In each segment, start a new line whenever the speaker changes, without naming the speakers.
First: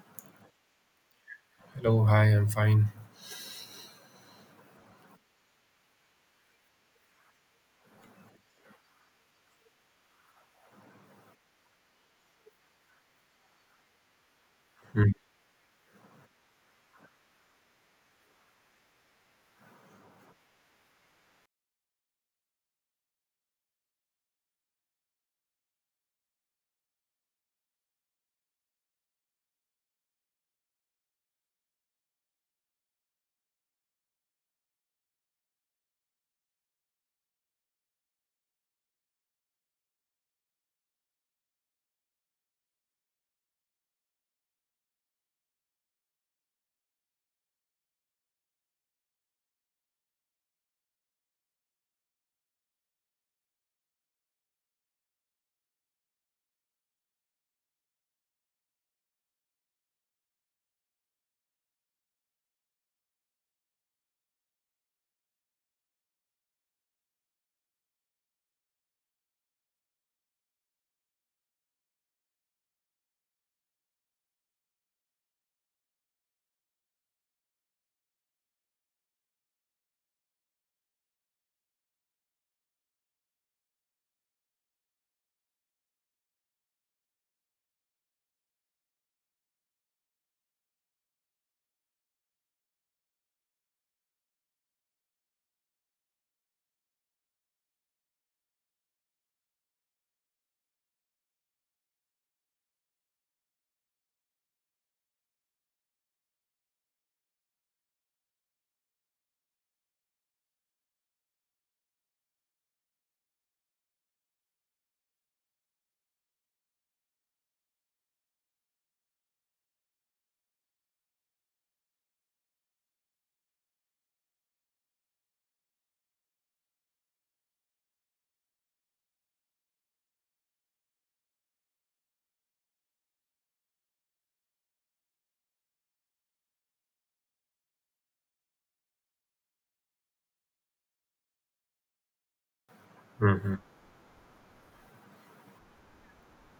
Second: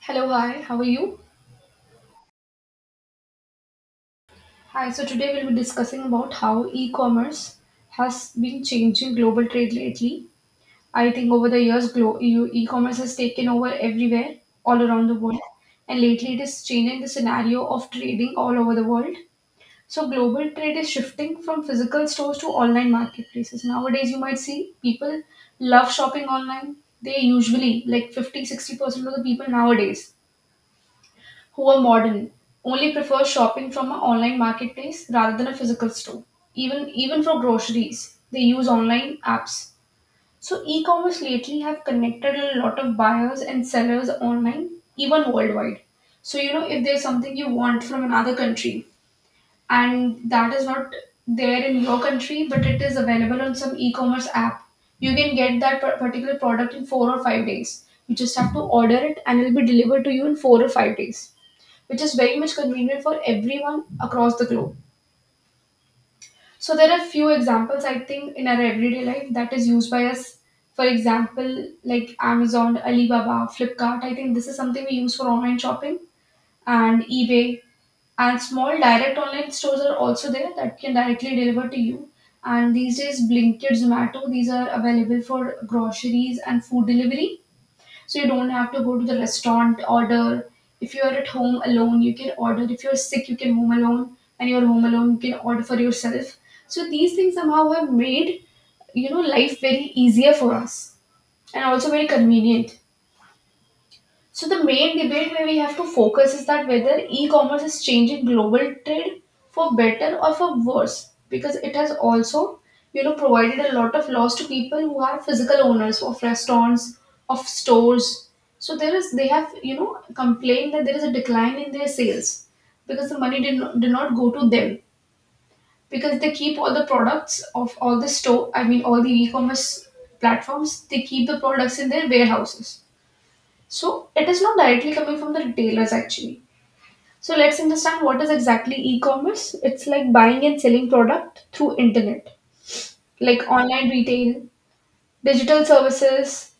Hello, hi, how are you?
Hello, hi, I'm fine.
Hi, so today we'll be discussing about how e commerce has been changing global trade lately. I think over the years, e commerce has taken over everywhere, all around the world, and lately it is changing the scenario of trading all over the world. So, global trade is shifting from physical stores to online marketplaces. Nowadays, you might see people love shopping online. They usually, like 50, 60% of the people nowadays, who are modern only prefer shopping from an online marketplace rather than a physical store. Even for groceries, they use online apps. So e-commerce lately have connected a lot of buyers and sellers online, even worldwide. So you know, if there's something you want from another country and that is not there in your country but it is available on some e-commerce app, you can get that particular product in 4 or 5 days. You just have to order it and it will be delivered to you in 4 or 5 days, which is very much convenient for everyone across the globe. So there are few examples I think in our everyday life that is used by us. For example, like Amazon, Alibaba, Flipkart. I think this is something we use for online shopping, and eBay and small direct online stores are also there that can directly deliver to you. And these days, Blinkit, Zomato, these are available for groceries and food delivery, so you don't have to go to the restaurant order. If you are at home alone you can order. If you're sick you can home alone, and you're home alone you can order for yourself. So these things somehow have made, you know, life very easier for us, and also very convenient. So the main debate where we have to focus is that whether e-commerce is changing global trade for better or for worse, because it has also, you know, provided a lot of loss to people who are physical owners of restaurants, of stores. So there is they have, you know, complained that there is a decline in their sales because the money did not go to them, because they keep all the products of all the store, I mean all the e-commerce platforms, they keep the products in their warehouses, so it is not directly coming from the retailers actually. So let's understand what is exactly e-commerce. It's like buying and selling product through internet, like
Mm-hmm.
online retail, digital services,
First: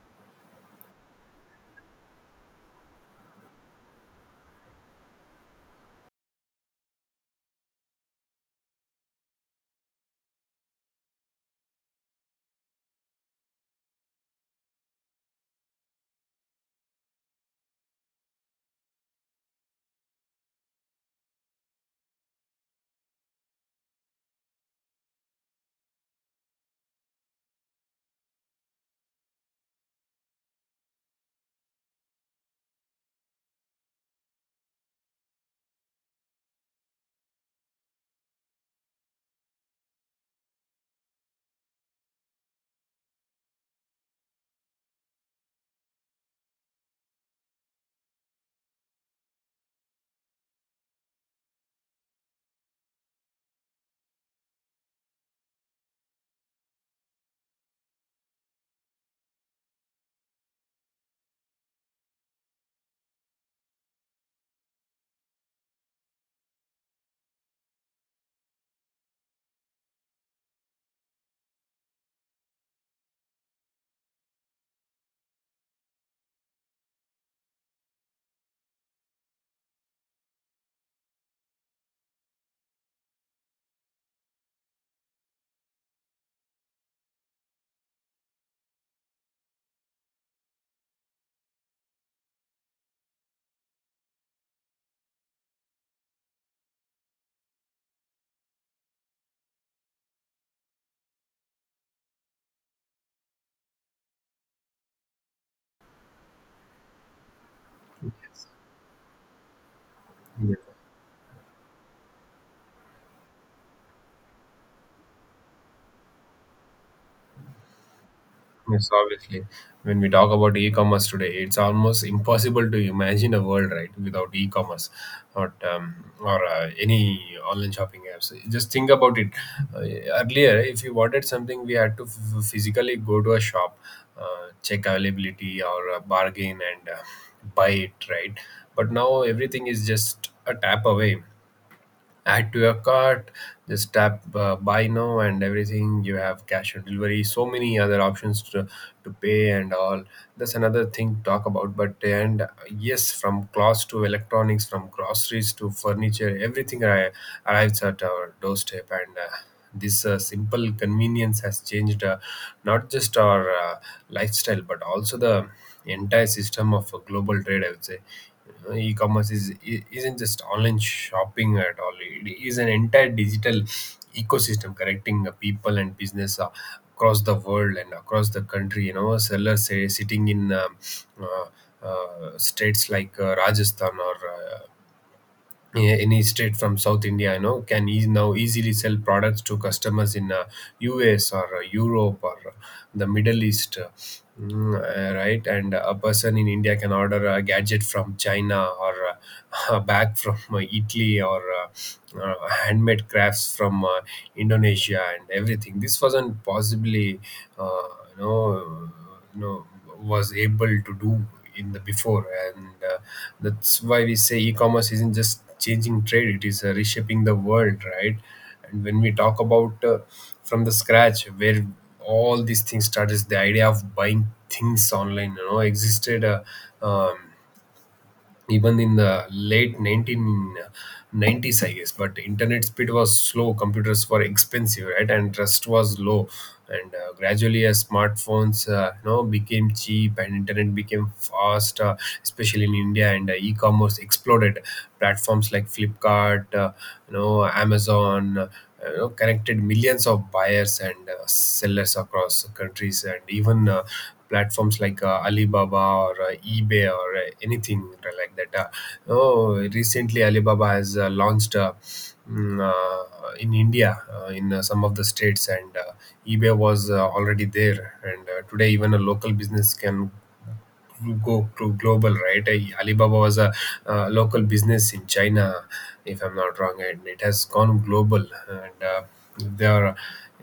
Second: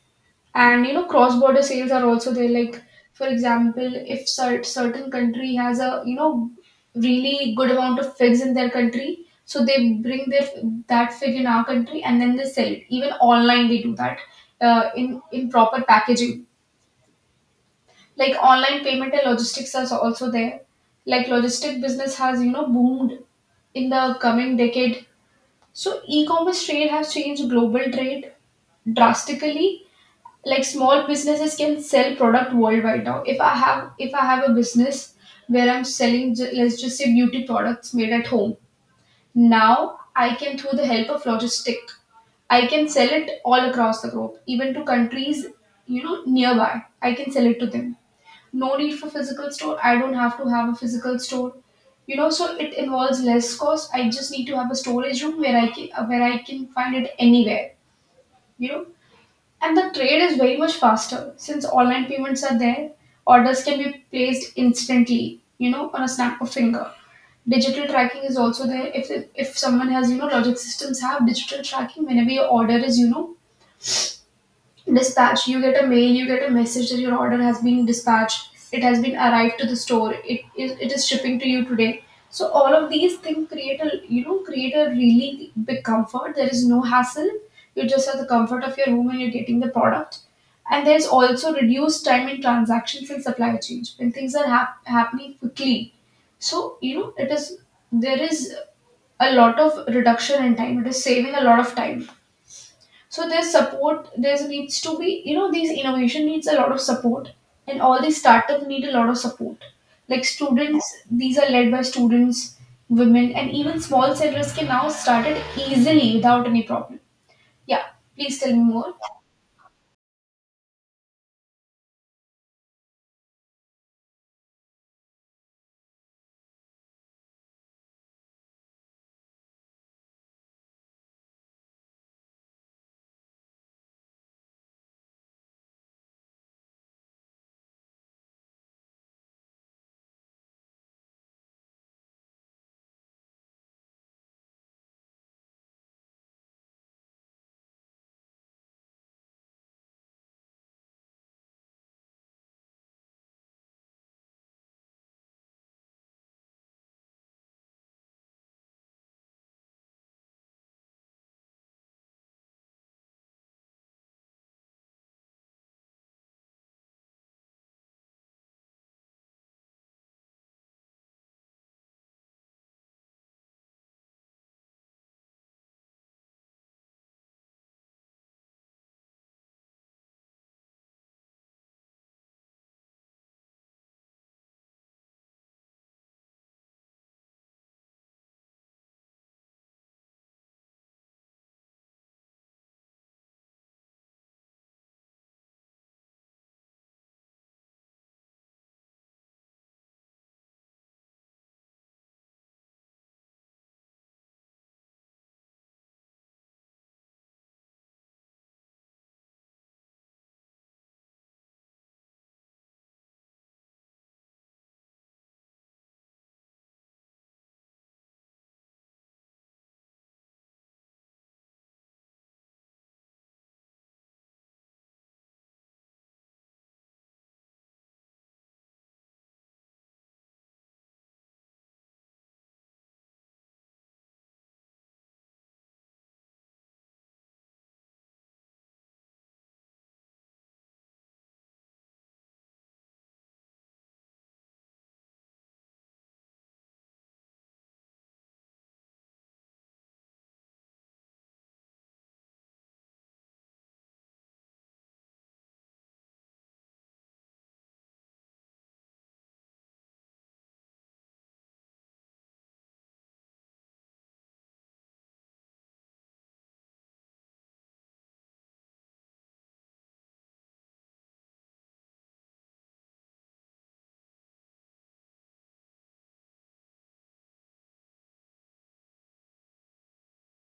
and you know cross-border sales are also there. Like for example, if certain country has a, you know, really good amount of figs in their country, so they bring their that fig in our country and then they sell it. Even online they do that, in proper packaging. Like online payment and logistics are also there. Like logistic business has, you know, boomed in the coming decade. So e-commerce trade has changed global trade drastically. Like small businesses can sell product worldwide now. If I have a business where I'm selling let's just say beauty products made at home, now I can, through the help of logistic, I can sell it all across the globe, even to countries, you know, nearby. I can sell it to them. No need for physical store. I don't have to have a physical store, you know, so it involves less cost. I just need to have a storage room where I can, where I can find it anywhere, you know. And the trade is very much faster since online payments are there. Orders can be placed instantly, you know, on a snap of finger. Digital tracking is also there. If someone has, you know, logic systems have digital tracking. Whenever your order is, you know, dispatch, you get a mail, you get a message that your order has been dispatched, it has been arrived to the store, it is shipping to you today. So all of these things create a, you know, create a really big comfort. There is no hassle. You just have the comfort of your home and you're getting the product. And there's also reduced time in transactions in supply chains when things are happening quickly. So you know, it is, there is a lot of reduction in time, it is saving a lot of time. So there's support. There's needs to be, you know, these innovation needs a lot of support, and all these
Yes.
startup need a lot of support. Like
Yes,
students, these are led by students, women, and even small sellers can now start it easily without any problem. Yeah, please tell me
yes,
more.
obviously. When we talk about e-commerce today, it's almost impossible to imagine a world, right, without e-commerce or um, or any online shopping apps. Just think about it. Uh, Earlier, if you wanted something, we had to physically go to a shop, check availability or bargain and buy it, right? But now everything is just a tap away. Add to your cart, just tap, buy now, and everything. You have cash on delivery, so many other options to pay and all. That's another thing to talk about. But and uh, yes, from clothes to electronics, from groceries to furniture, arrives at our doorstep, and this simple convenience has changed not just our lifestyle but also the entire system of global trade, I would say. E-commerce is isn't just online shopping at all. It is an entire digital ecosystem connecting people and business across the world and across the country. You know, sellers say sitting in uh, states like Rajasthan or yeah, any state from South India, you know, can eas now easily sell products to customers in US or Europe or the Middle East, right? And a person in India can order a gadget from China or a bag from Italy or handmade crafts from Indonesia and everything. This wasn't possibly, uh, you know, you know was able to do in the before, and that's why we say e-commerce isn't just changing trade, it is reshaping the world, right? And when we talk about from the scratch, where all these things started is the idea of buying things online, you know, existed um, even in the late 1990s, I guess. But internet speed was slow, computers were expensive, right, and trust was low. And gradually as smartphones, you know, became cheap and internet became fast, especially in India, and e-commerce exploded. Platforms like Flipkart, you know, Amazon, you know, connected millions of buyers and sellers across countries, and even platforms like Alibaba or eBay or anything like that. Oh, recently Alibaba has launched in India in some of the states, and eBay was already there. And today, even a local business can go to global, right? Alibaba was a local business in China, if I'm not wrong, and it has gone global, and they are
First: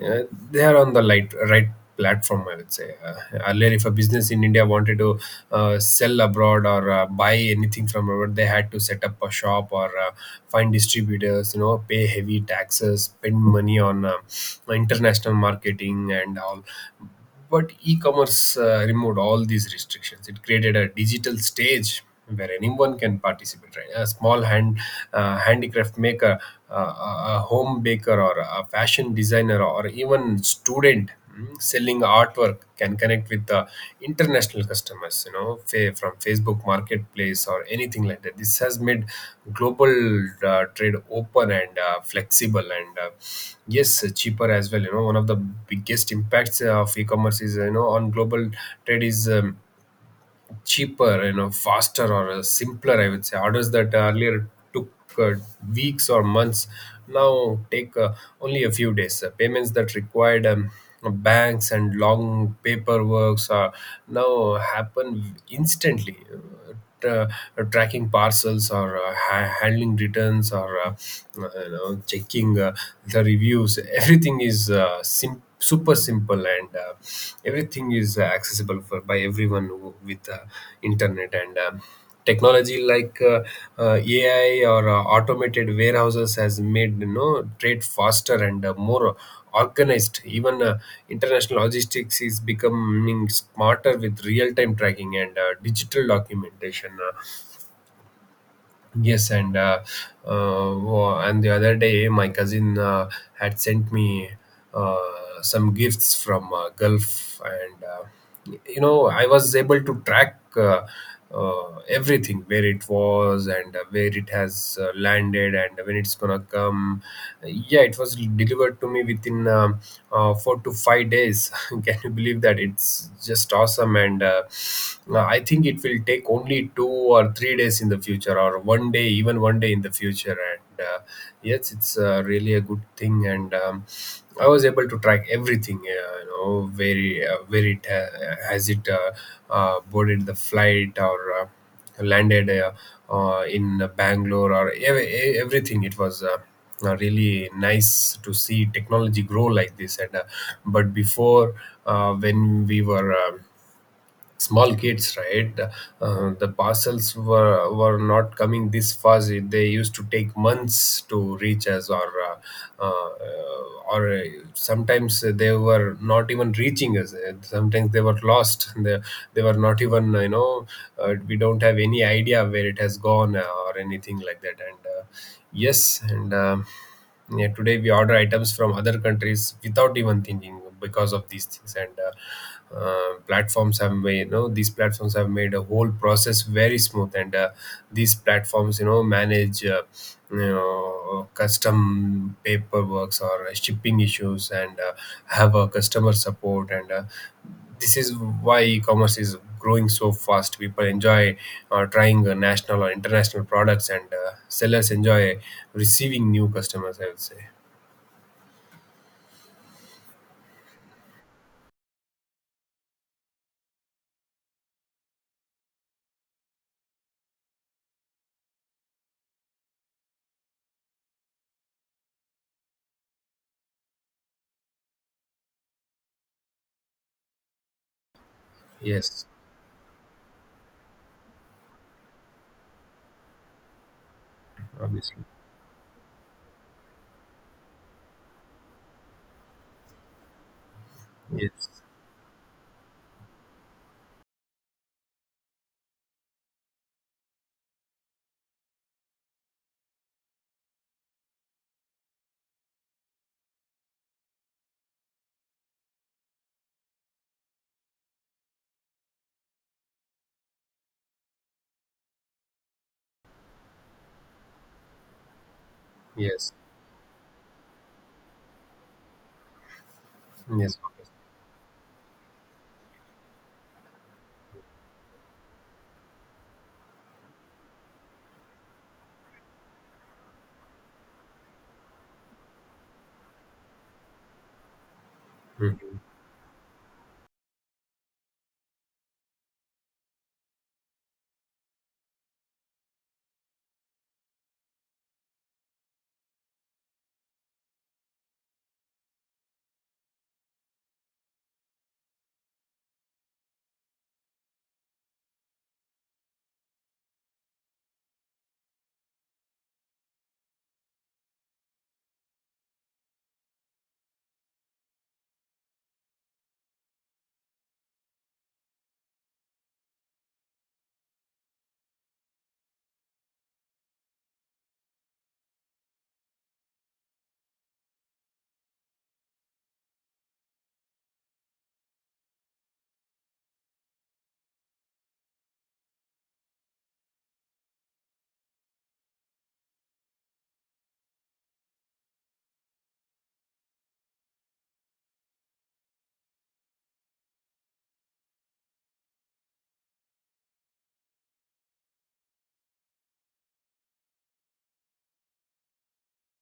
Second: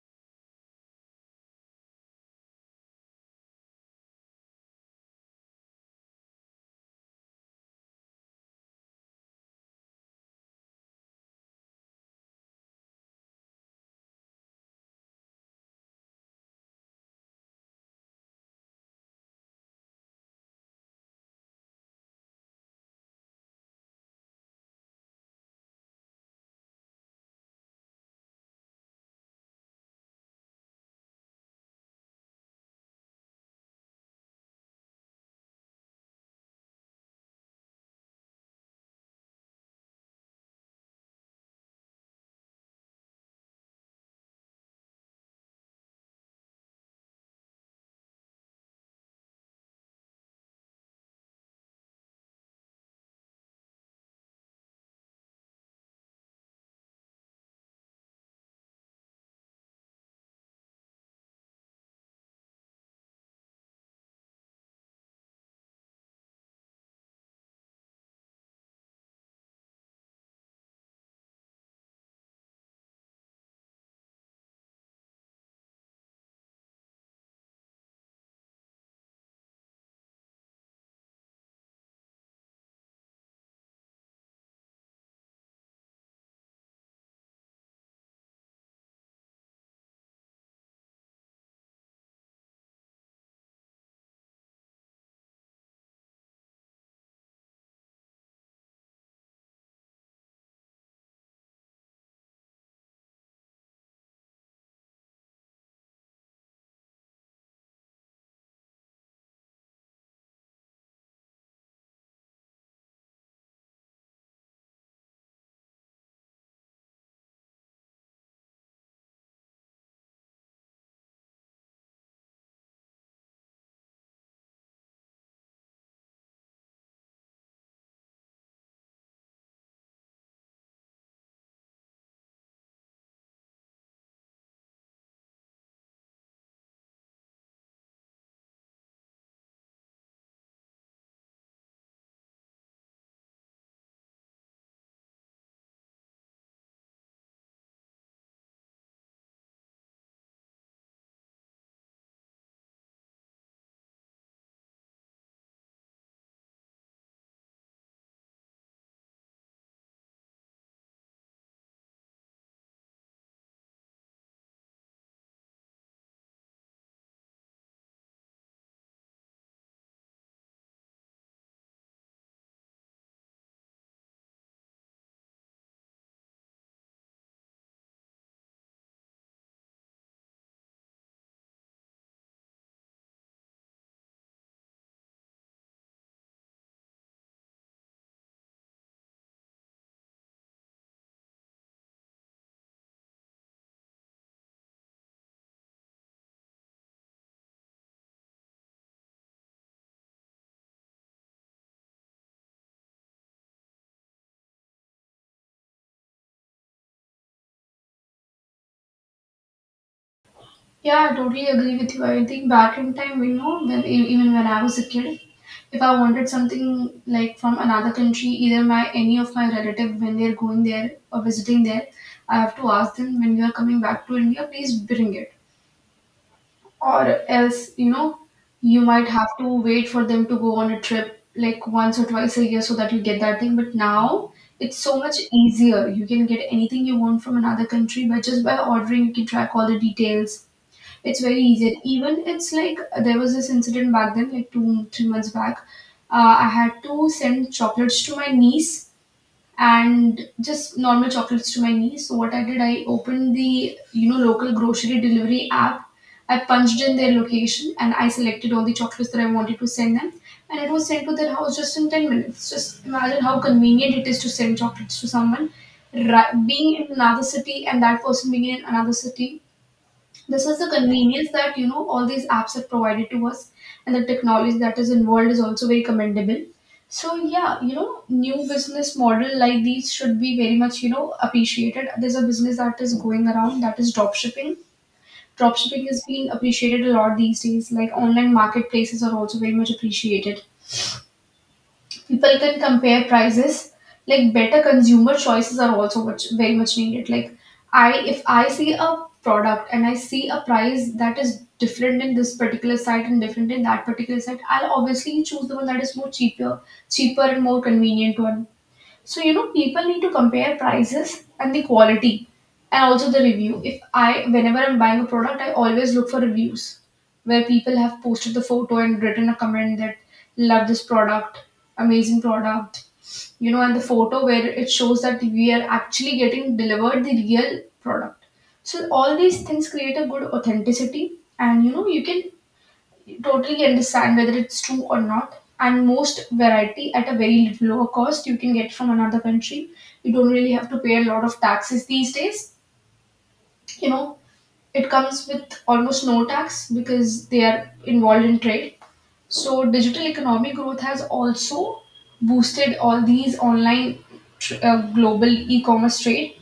uh, they are on the light, right platform, I would say. Earlier, if a business in India wanted to sell abroad or buy anything from abroad, they had to set up a shop or find distributors, you know, pay heavy taxes, spend money on international marketing and all. But e-commerce removed all these restrictions. It created a digital stage where anyone can participate. Right, a small handicraft maker, a home baker, or a fashion designer, or even student, selling artwork can connect with the international customers, you know, from Facebook marketplace or anything like that. This has made global trade open and flexible, and yes, cheaper as well. You know, one of the biggest impacts of e-commerce is, you know, on global trade is cheaper, you know, faster or simpler, I would say. Orders that earlier took uh, weeks or months now take only a few days. Payments that required banks and long paperworks are now happen instantly. Tra- Tracking parcels or handling returns or you know, checking the reviews, everything is super simple, and everything is accessible for by everyone with internet and technology like AI or automated warehouses has made, you know, trade faster and more organized. Even international logistics is becoming smarter with real-time tracking and digital documentation. Yes, and and the other day, my cousin had sent me uh, some gifts from Gulf, and you know, I was able to track everything, where it was and where it has landed and when it's gonna come. Yeah, it was delivered to me within 4 to 5 days. Can you believe that? It's just awesome, and I think it will take only 2 or 3 days in the future, or one day, even one day in the future, and yes, it's really a good thing, and I was able to track everything, you know, very where it has it boarded the flight or landed in Bangalore or everything, it was really nice to see technology grow like this, and but before, when we were small kids, right, the parcels were not coming this fast. They used to take months to reach us, or sometimes they were not even reaching us. Sometimes they were lost, they were not even, you know, we don't have any idea where it has gone, or anything like that, and yes, and yeah, today we order items from other countries without even thinking because of these things. And platforms have made, you know, these platforms have made a whole process very smooth. And these platforms, you know, manage, you know, custom paperworks or shipping issues, and have a customer support. And this is why e-commerce is growing so fast. People enjoy trying national or international products, and sellers enjoy receiving new customers, I would say.
Yeah, I totally agree with you. I think back in time, you know, when even when I was a kid, if I wanted something like from another country, either my any of my relative when they're going there or visiting there, I have to ask them, when you are coming back to India, please bring it, or else, you know, you might
Yes,
have to wait for them to go on a trip like once or twice a year so that you get that thing. But now it's so much
obviously.
easier. You can get anything you want from another country by just by ordering. You can track all the details, it's very
yes
easy. Even it's like there was this incident back then, like 2, 3 months back. I had to send chocolates to my niece, and just normal chocolates to my niece. So what I did, I opened the, you know, local grocery delivery app. I punched in their location and I selected all the chocolates that I wanted to send them, and it was sent to their house just in 10 minutes. Just imagine how convenient it is to send chocolates to someone, right,
yes
being in another city and that person being in another city. This is the
yes, obviously.
convenience that, you know, all these apps have provided to us, and the technology that is involved is also very commendable. So yeah, you know, new business model like these should be very much, you know, appreciated. There's a business that is going around that is drop shipping. Drop shipping
Mhm.
is being appreciated a lot these days. Like online marketplaces are also very much appreciated. People can compare prices, like better consumer choices are also much very much needed. Like, I if I see a product and I see a price that is different in this particular site and different in that particular site, I'll obviously choose the one that is more cheaper and more convenient one. So, you know, people need to compare prices and the quality, and also the review. If I, whenever I'm buying a product, I always look for reviews where people have posted the photo and written a comment that love this product, amazing product, you know, and the photo where it shows that we are actually getting delivered the real product. So all these things create a good authenticity, and you know you can totally understand whether it's true or not. And most variety at a very little lower cost you can get from another country. You don't really have to pay a lot of taxes these days, you know, it comes with almost no tax because they are involved in trade. So digital economic growth has also boosted all these online global e-commerce trade.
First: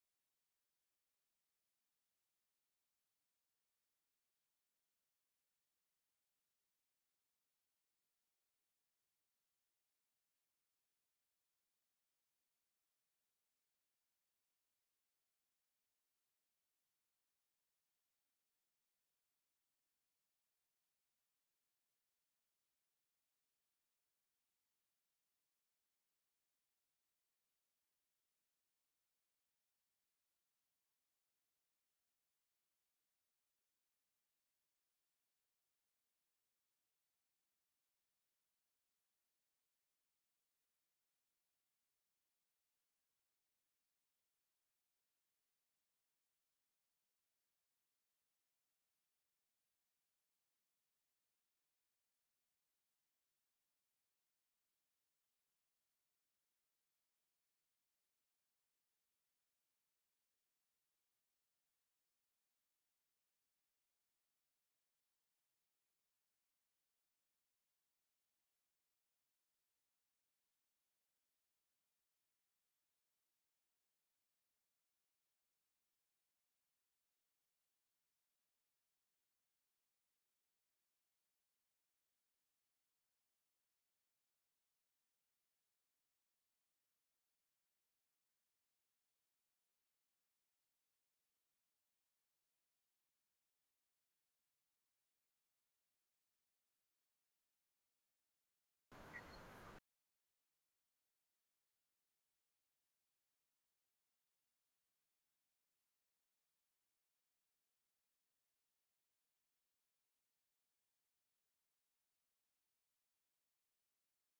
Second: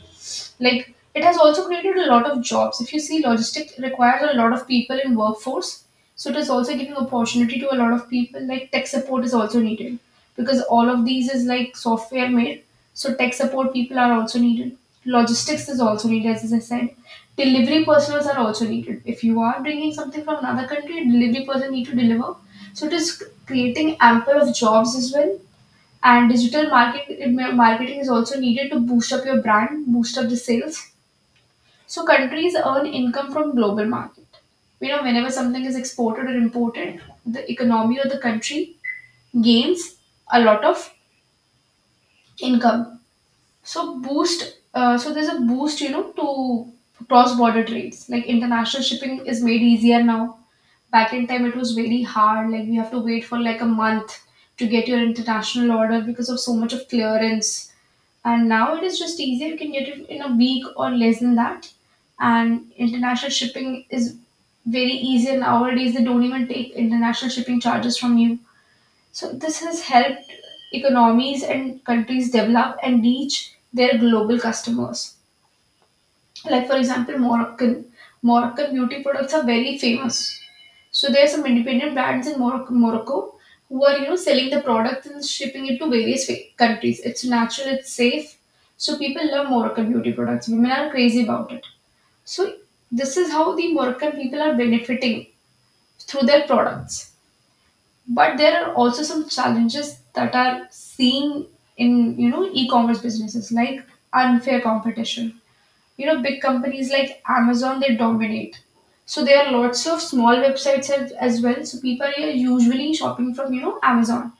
Like, it has also created a lot of jobs. If you see, logistics requires a lot of people in workforce, so it is also giving opportunity to a lot of people. Like tech support is also needed because all of these is like software made, so tech support people are also needed. Logistics is also needed, as I said. Delivery personals are also needed. If you are bringing something from another country, delivery person need to deliver. So it is creating ample of jobs as well. And digital marketing is also needed to boost up your brand, boost up the sales, so countries earn income from global market. You know, whenever something is exported or imported, the economy or the country gains a lot of income. So boost. So there's a boost, you know, to cross-border trades. Like international shipping is made easier now. Back in time, it was very hard. Like we have to wait for like a month to get your international order because of so much of clearance, and now it is just easier, you can get it in a week or less than that. And international shipping is very easy, and nowadays they don't even take international shipping charges from you. So this has helped economies and countries develop and reach their global customers. Like for example, Moroccan beauty products are very famous. So there are some independent brands in Morocco who are, you know, selling the products and shipping it to various countries. It's natural, it's safe, so people love Moroccan beauty products. Women are crazy about it. So this is how the Moroccan people are benefiting through their products. But there are also some challenges that are seen in, you know, e-commerce businesses, like unfair competition. You know, big companies like Amazon, they dominate. So there are lots of small websites as well, so people are usually shopping from, you know, Amazon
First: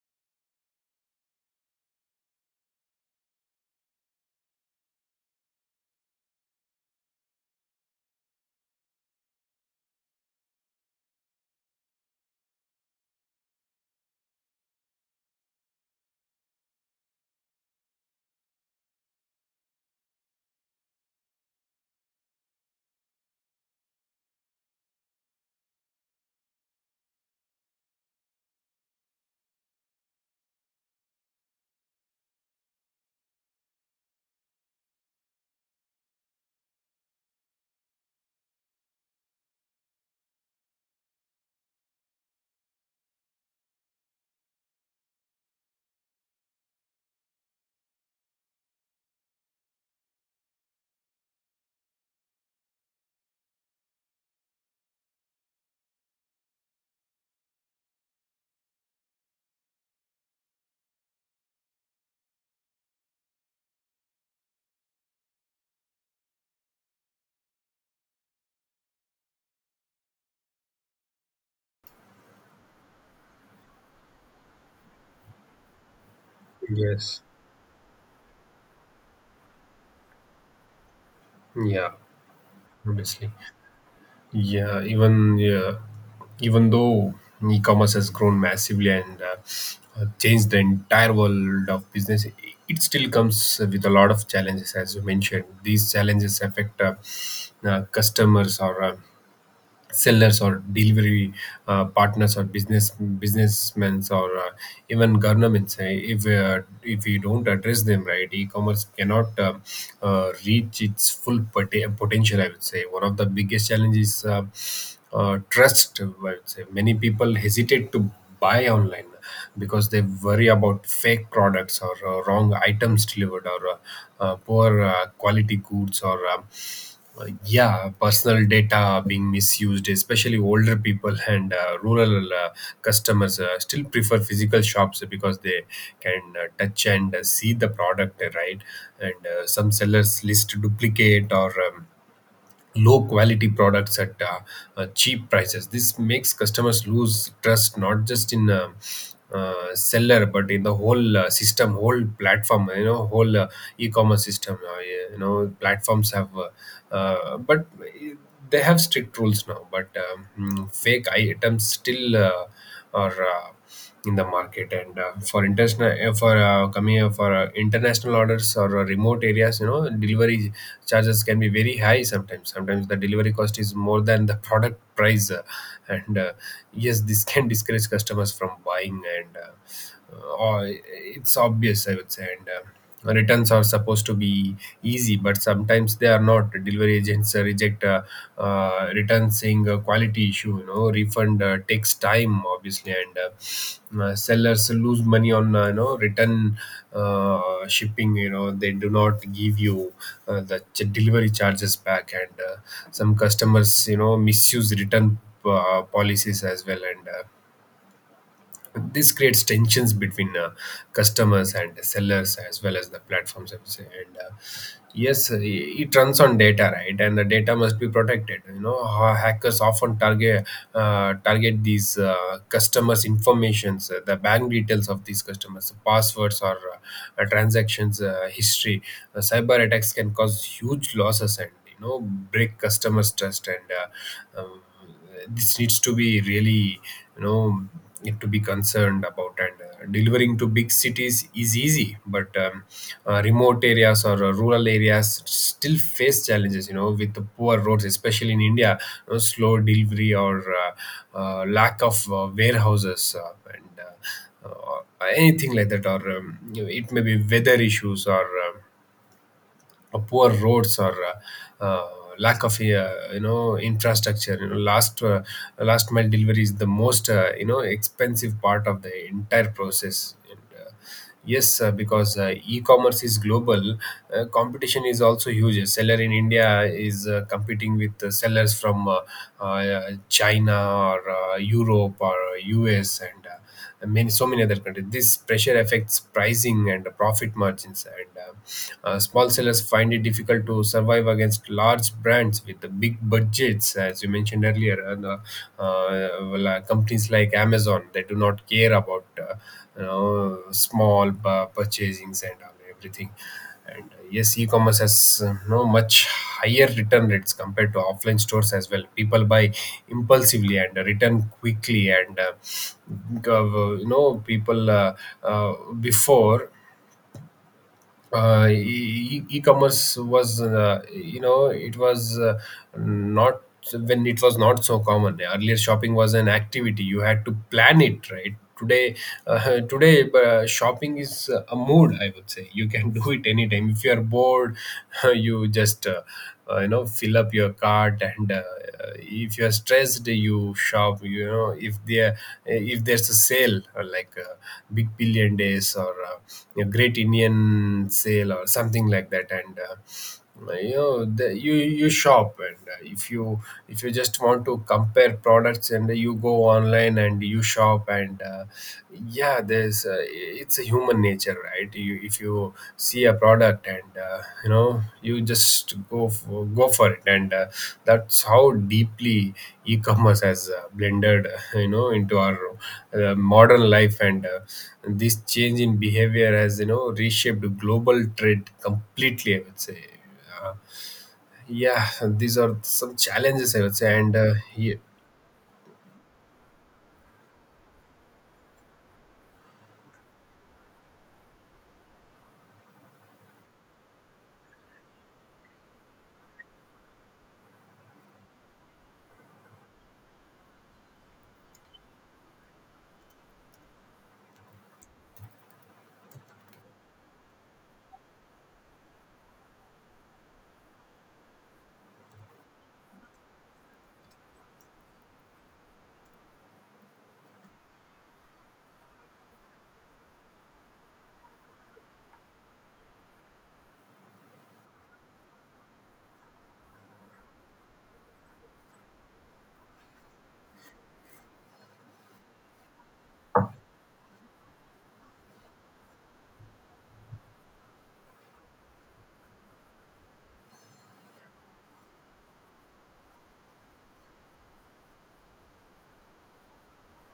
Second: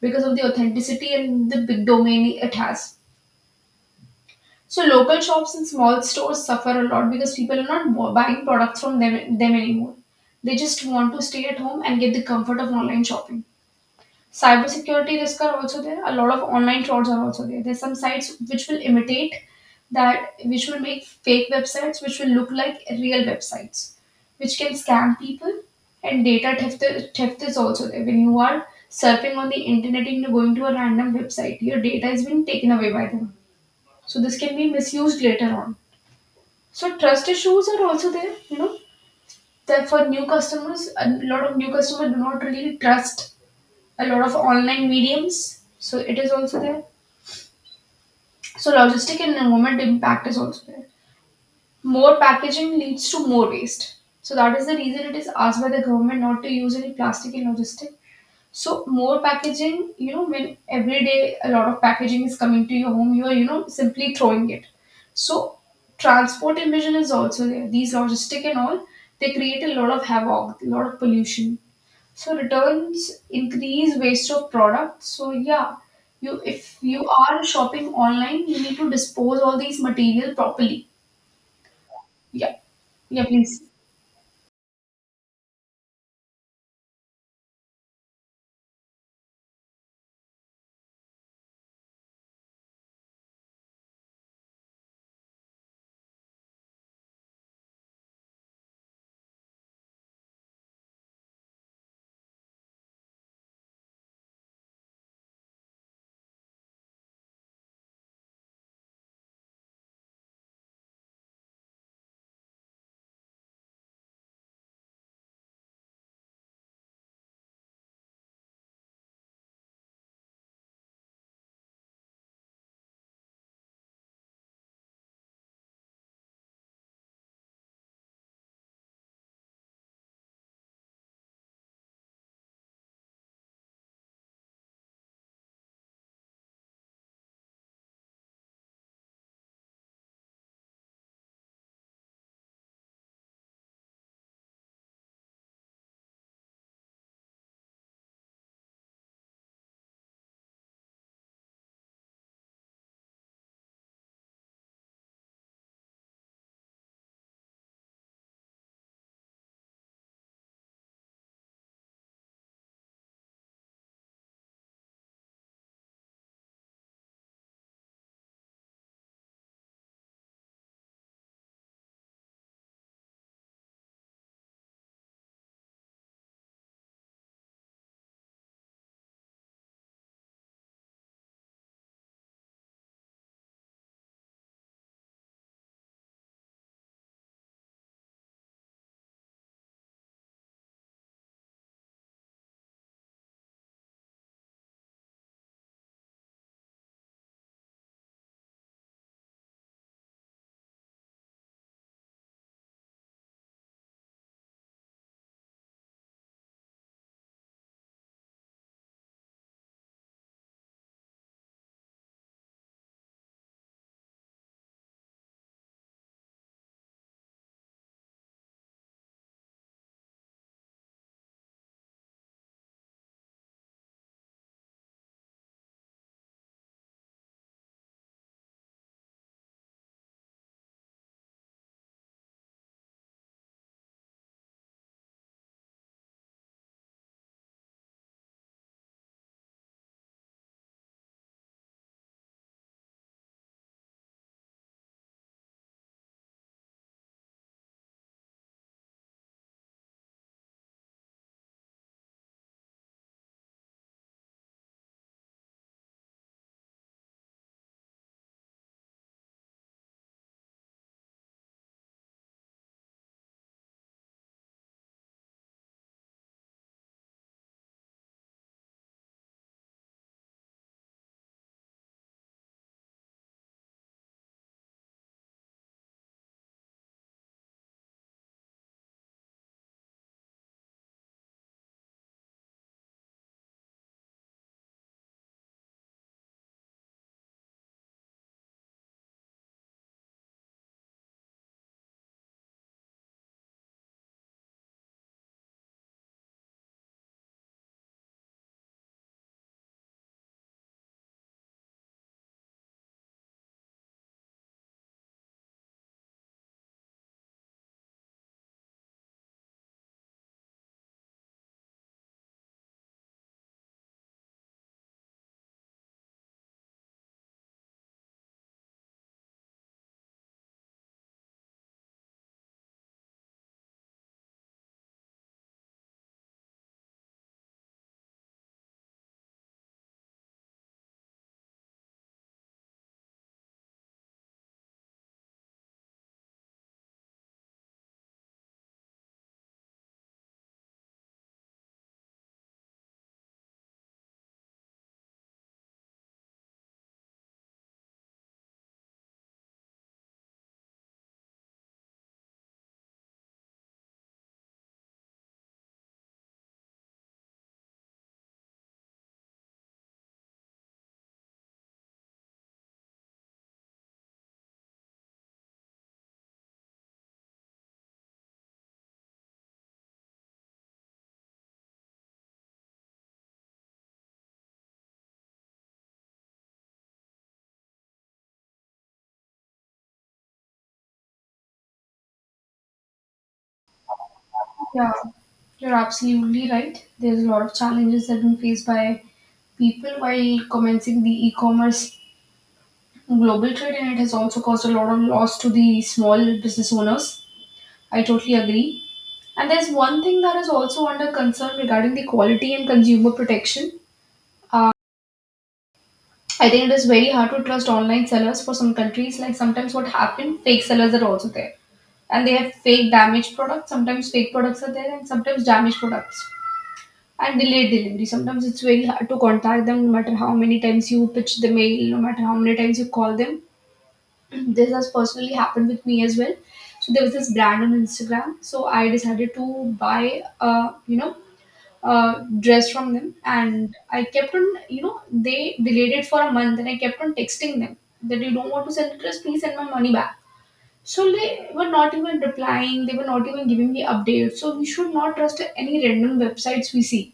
because of the authenticity and the big domain it has. So local shops and small stores suffer a lot because people are not buying products from them anymore. They just want to stay at home and get the comfort of online shopping. Cybersecurity risks are also there. A lot of online frauds are also there. There's some sites which will imitate that, which will make fake websites, which will look like real websites, which can scam people. And data theft is also there. When you are surfing on the internet and you're going to a random website, your data is being taken away by them. So this can be misused later on. So trust issues are also there. You know, that for new customers, a lot of new customers do not really trust a lot of online mediums, so it is also there. So logistic and environment impact is also there. More packaging leads to more waste. So that is the reason it is asked by the government not to use any plastic in logistic. So more packaging, you know, when every day a lot of packaging is coming to your home, you are, you know, simply throwing it. So transport emission is also there. These logistic and all, they create a lot of havoc, a lot of pollution. So returns increase waste of products. So yeah, you, if you
Yes.
are shopping online, you need to dispose all these material properly.
Yeah,
Yeah. Yeah,
obviously.
please.
Yeah, even though e-commerce has grown massively and changed the entire world of business, it still comes with a lot of challenges, as you mentioned. These challenges affect customers or sellers or delivery partners or businessmen or even governments. If if we don't address them, right, e-commerce cannot reach its full potential, I would say. One of the biggest challenges, trust, I would say. Many people hesitate to buy online because they worry about fake products or wrong items delivered or poor quality goods or yeah, personal data being misused, especially older people and rural customers still prefer physical shops because they can touch and see the product, right? And some sellers list duplicate or low quality products at cheap prices. This makes customers lose trust not just in seller but in the whole system, whole platform. You know, whole e-commerce system. Yeah, you know, platforms have, but they have strict rules now. But fake items still are. In the market, and for international for coming for international orders or remote areas, you know, delivery charges can be very high. Sometimes the delivery cost is more than the product price, and yes, this can discourage customers from buying, and it's obvious, I would say, and returns are supposed to be easy, but sometimes they are not. Delivery agents reject returns saying quality issue, you know, refund takes time, obviously, and sellers lose money on, you know, return uh, shipping. You know, they do not give you the delivery charges back, and some customers, you know, misuse return policies as well, and this creates tensions between customers and sellers as well as the platforms, I would say. And, yes, it runs on data, right? And the data must be protected. Hackers often target these customers informations, the bank details of these customers, passwords, or transactions history. Cyber attacks can cause huge losses and break customers trust. And uh, um, this needs to be really you know to be concerned about. And Delivering to big cities is easy, but remote areas or rural areas still face challenges with the poor roads, especially in India. Slow delivery, or lack of warehouses, and anything like that, or it may be weather issues, or poor roads, or uh, uh, lack of infrastructure. Last mile delivery is the most expensive part of the entire process. And yes, because e-commerce is global. Competition is also huge. A seller in India is competing with sellers from China, or Europe, or US, and many so many other countries. This pressure affects pricing and profit margins, and small sellers find it difficult to survive against large brands with the big budgets, as you mentioned earlier. Well, companies like Amazon, they do not care about small purchasings and all everything. And yes, e-commerce has no much higher return rates compared to offline stores as well. People buy impulsively and return quickly. And you know People, uh, before e-commerce was, it was, not, when it was not so common. Earlier shopping was an activity. You had to plan it, right? Today, today shopping is a mood, I would say. You can do it anytime if you are bored. You just fill up your cart, and if you are stressed, you shop. If there if there's a sale, or like a big billion days, or a great Indian sale or something like that. And you shop, and if you just want to compare products, and you go online and you shop. And Yeah, there's it's a human nature, right? If you see a product, and you know you just go for it. And That's how deeply e-commerce has blended into our modern life. And This change in behavior has reshaped global trade completely, I would say. uh, yeah, these are some challenges, I would say. Ye-
Yeah, you're absolutely right. There's a lot of challenges that have been faced by people while commencing the e-commerce global trade, and it has also caused a lot of loss to the small business owners. I totally agree. And there's one thing that is also under concern regarding the quality and consumer protection. Uh, I think it is very hard to trust online sellers for some countries. Like sometimes what happened, fake sellers are also there. And they have fake damaged products. Sometimes fake products are there and sometimes damaged products. And delayed delivery. Sometimes it's very hard to contact them, no matter how many times you pitch the mail, no matter how many times you call them. This has personally happened with me as well. So there was this brand on Instagram. So I decided to buy dress from them, and I kept on, you know, they delayed it for a month, and I kept on texting them that you don't want to send the dress, please send my money back. So they were not even replying, they were not even giving me updates. So we should not trust any random websites we see.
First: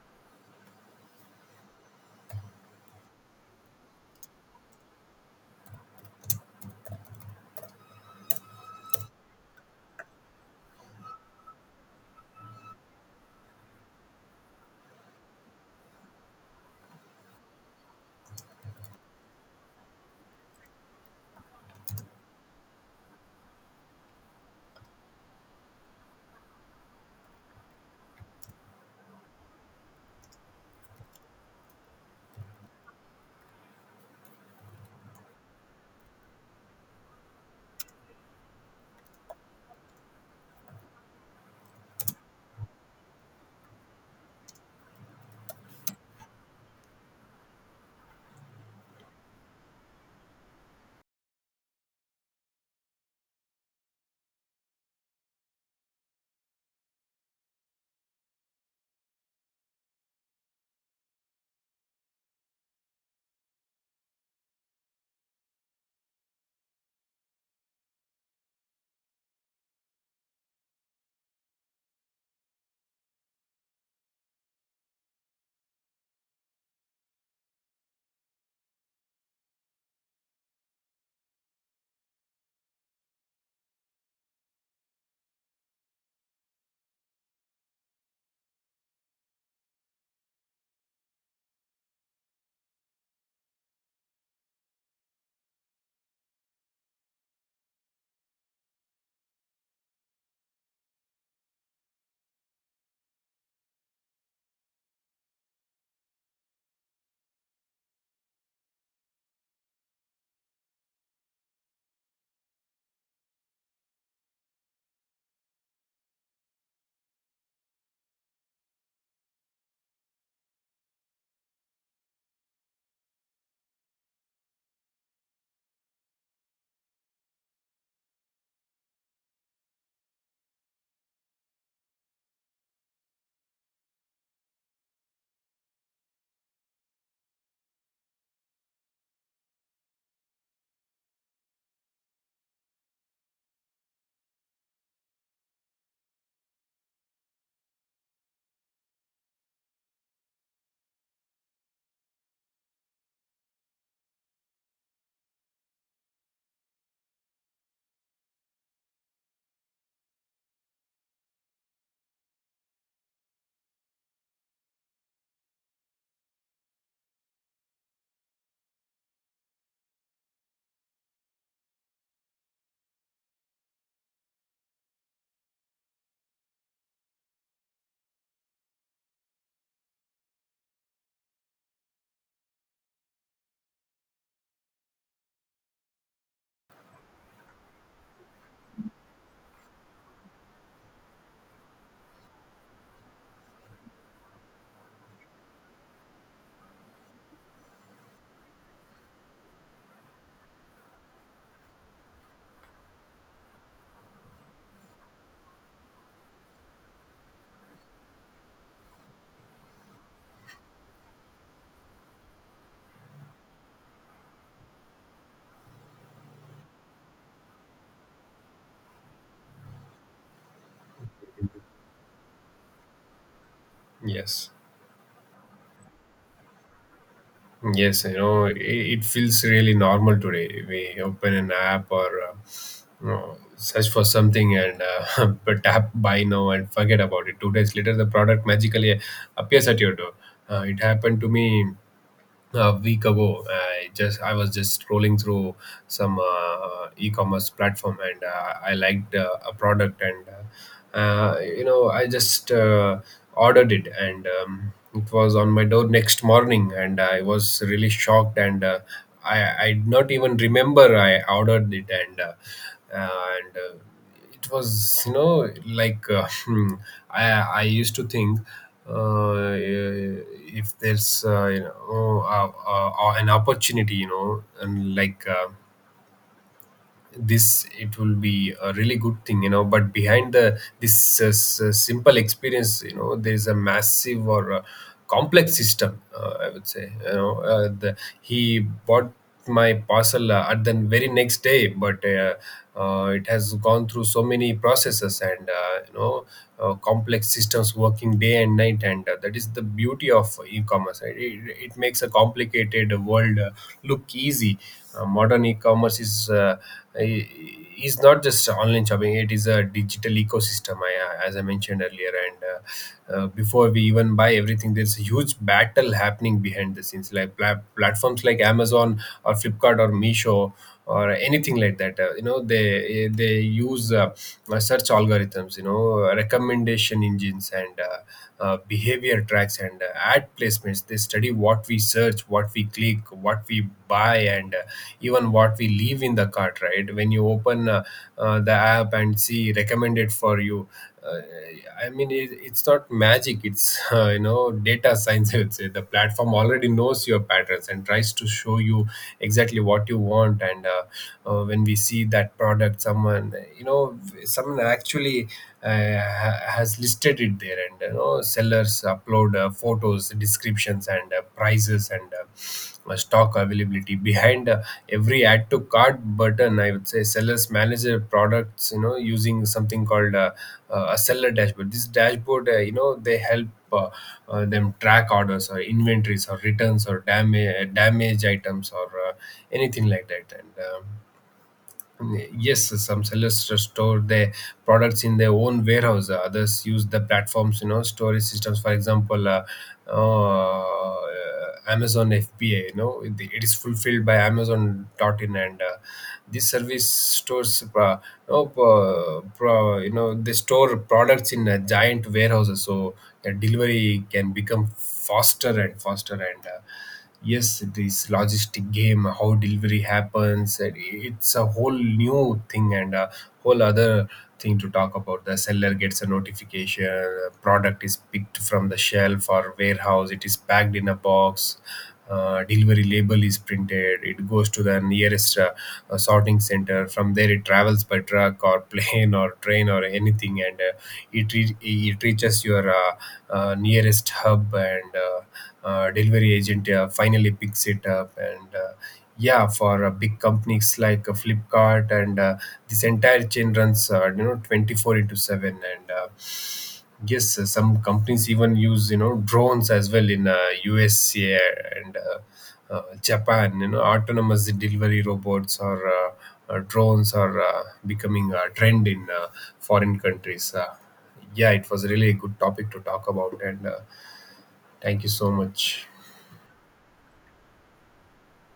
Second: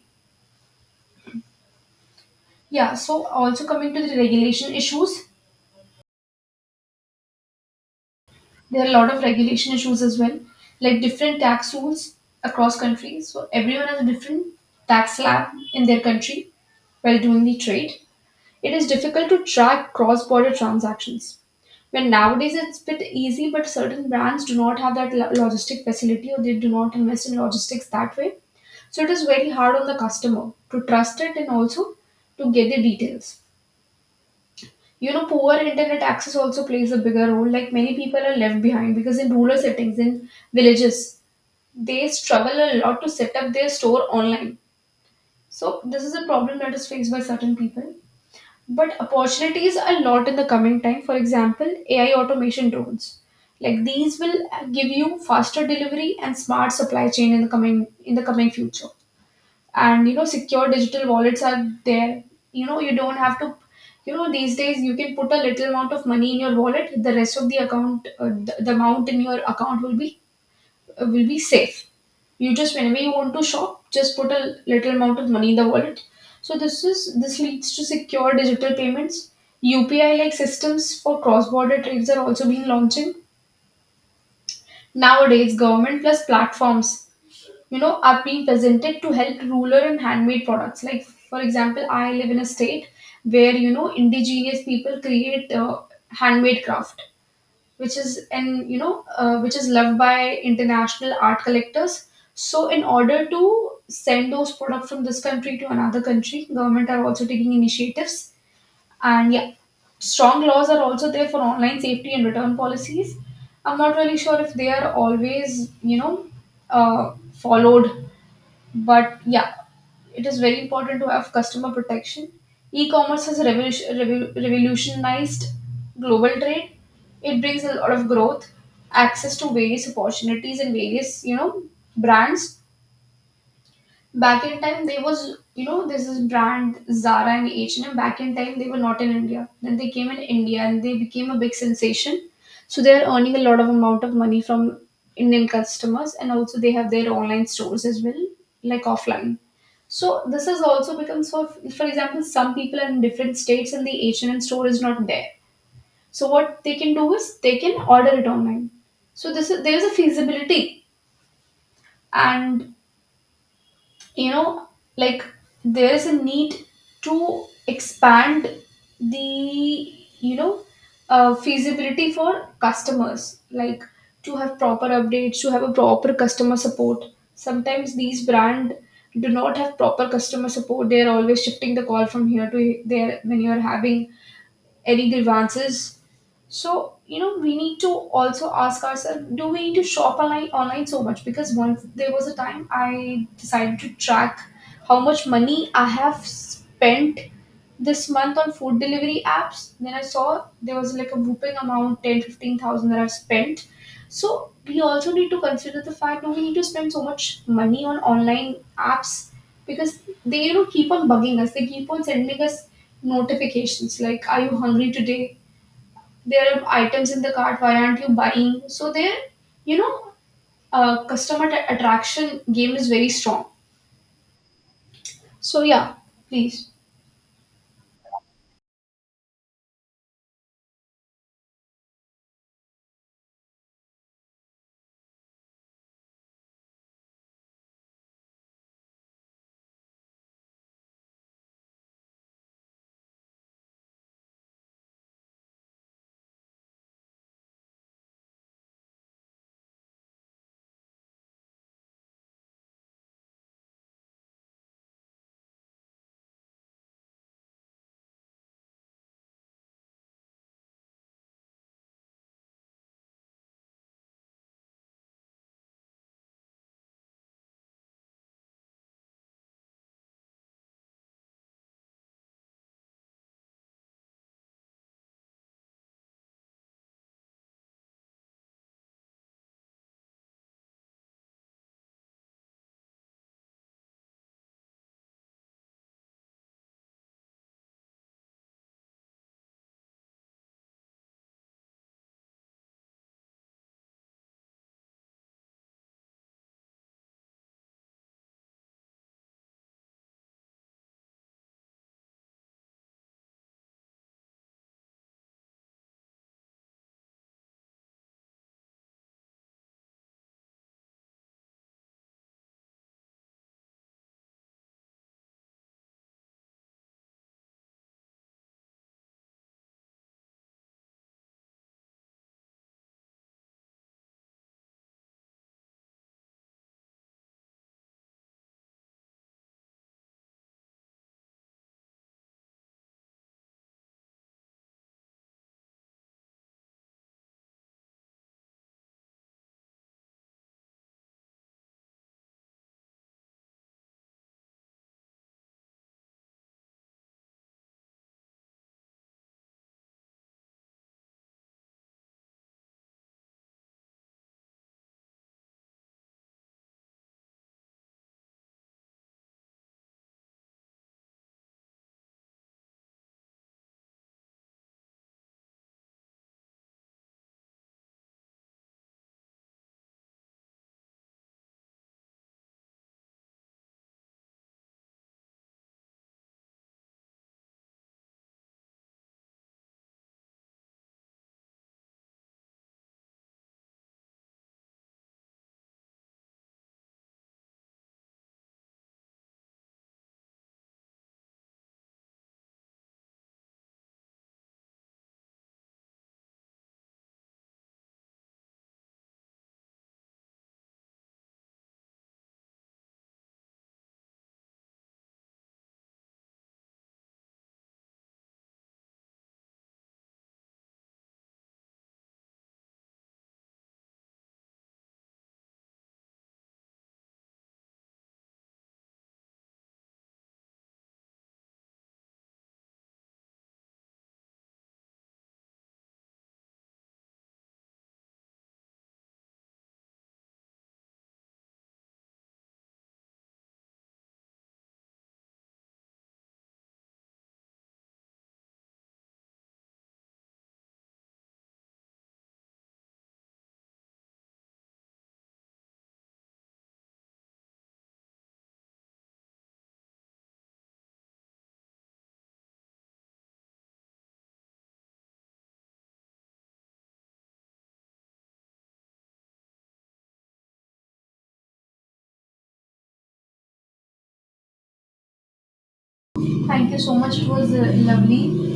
Yeah, so also coming to the regulation issues, there are a lot of regulation issues as well, like different tax rules across countries. So everyone has a different tax slab in their country while doing the trade. It is difficult to track cross-border transactions. When nowadays it's a bit easy, but certain brands do not have that logistic facility, or they do not invest in logistics that way. So it is very hard on the customer to trust it, and also to get the details. You know, poor internet access also plays a bigger role. Like many people are left behind because in rural settings, in villages, they struggle a lot to set up their store online. So this is a problem that is faced by certain people. But opportunities are lot in the coming time. For example, AI automation drones. Like these will give you faster delivery and smart supply chain in the coming future. And you know, secure digital wallets are there. You know, you don't have to. You know, these days you can put a little amount of money in your wallet. The rest of the account, the amount in your account will be safe. You just, whenever you want to shop, just put a little amount of money in the wallet. So this is, this leads to secure digital payments. UPI like systems for cross-border trades are also being launching. Nowadays, government plus platforms, you know, are being presented to help rural and handmade products. Like for example, I live in a state where, you know, indigenous people create handmade craft which is, and you know, which is loved by international art collectors. So in order to send those products from this country to another country, government are also taking initiatives. And yeah, strong laws are also there for online safety and return policies. I'm not really sure if they are always, you know, uh, followed, but yeah, it is very important to have customer protection. E-commerce has revolutionized global trade. It brings a lot of growth, access to various opportunities and various, you know, brands. Back in time there was, you know, this is brand Zara and H&M. Back in time they were not in India, then they came in India and they became a big sensation. So they are earning a lot of amount of money from Indian customers, and also they have their online stores as well, like offline. So this has also become. So for example, some people are in different states and the H&M store is not there, so what they can do is they can order it online. So this is, there is a feasibility. And you know, like, there is a need to expand the, you know, feasibility for customers, like to have proper updates, to have a proper customer support. Sometimes these brand do not have proper customer support, they are always shifting the call from here to there when you are having any grievances. So, you know, we need to also ask ourselves, do we need to shop online so much? Because once there was a time I decided to track how much money I have spent this month on food delivery apps. Then I saw there was like a whooping amount, 10-15,000, that I've spent. So, we also need to consider the fact, do we need to spend so much money on online apps, because they, you know, keep on bugging us, they keep on sending us notifications like, are you hungry today? There are items in the cart, why aren't you buying? So there, you know, attraction game is very strong.
yes.
So yeah, please,
Yes, it feels really normal today. We open an app, or search for something, and but tap buy now and forget about it. 2 days later, the product magically appears at your door. It happened to me a week ago. I was just scrolling through some e-commerce platform, and I liked a product, and I just ordered it. And it was on my door next morning, and I was really shocked. And I did not even remember I ordered it. And uh, uh, and uh, it was like, I used to think, uh, if there's, an opportunity, you know and like. This it will be a really good thing. But behind the simple experience, there is a massive, or a complex system, I would say. He bought my parcel at the very next day, but it has gone through so many processes. And complex systems working day and night. And that is the beauty of e-commerce, right? It makes a complicated world look easy. Modern e-commerce is, i- is not just online shopping, it is a digital ecosystem, as I mentioned earlier. And Before we even buy everything, there's a huge battle happening behind the scenes, like platforms like Amazon, or Flipkart, or Misho, or anything like that. They use search algorithms, recommendation engines, and behavior tracks, and ad placements. They study what we search, what we click, what we buy, and even what we leave in the cart, right? When you open the app and see recommended for you, uh, I mean, it's not magic. It's data science, I would say. The platform already knows your patterns and tries to show you exactly what you want. And when we see that product, someone, you know someone actually has listed it there. And sellers upload photos, descriptions, and prices, and stock availability, behind every add to cart button, I would say. Sellers manage their products, using something called a seller dashboard. This dashboard, they help uh, them track orders, or inventories, or returns, or damage items, or anything like that. And Yes, some sellers store their products in their own warehouse. Others use the platforms, storage systems. For example, uh, Amazon FBA, it is fulfilled by Amazon.in, and this service stores, they store products in giant warehouses, so the delivery can become faster and faster. And. Yes, this logistic game, how delivery happens, and it's a whole new thing, and a whole other thing to talk about. The seller gets a notification. A product is picked from the shelf or warehouse. It is packed in a box. Delivery label is printed. It goes to the nearest sorting center. From there, it travels by truck or plane or train or anything, and it reaches your nearest hub, and delivery agent finally picks it up. And yeah, for big companies like Flipkart, and this entire chain runs 24 into seven, and yes, some companies even use, drones as well, in USA, and Japan. You know, autonomous delivery robots or drones are becoming a trend in foreign countries. Yeah, it was really a good topic to talk about. And thank you so much.
thank you so much, it was lovely.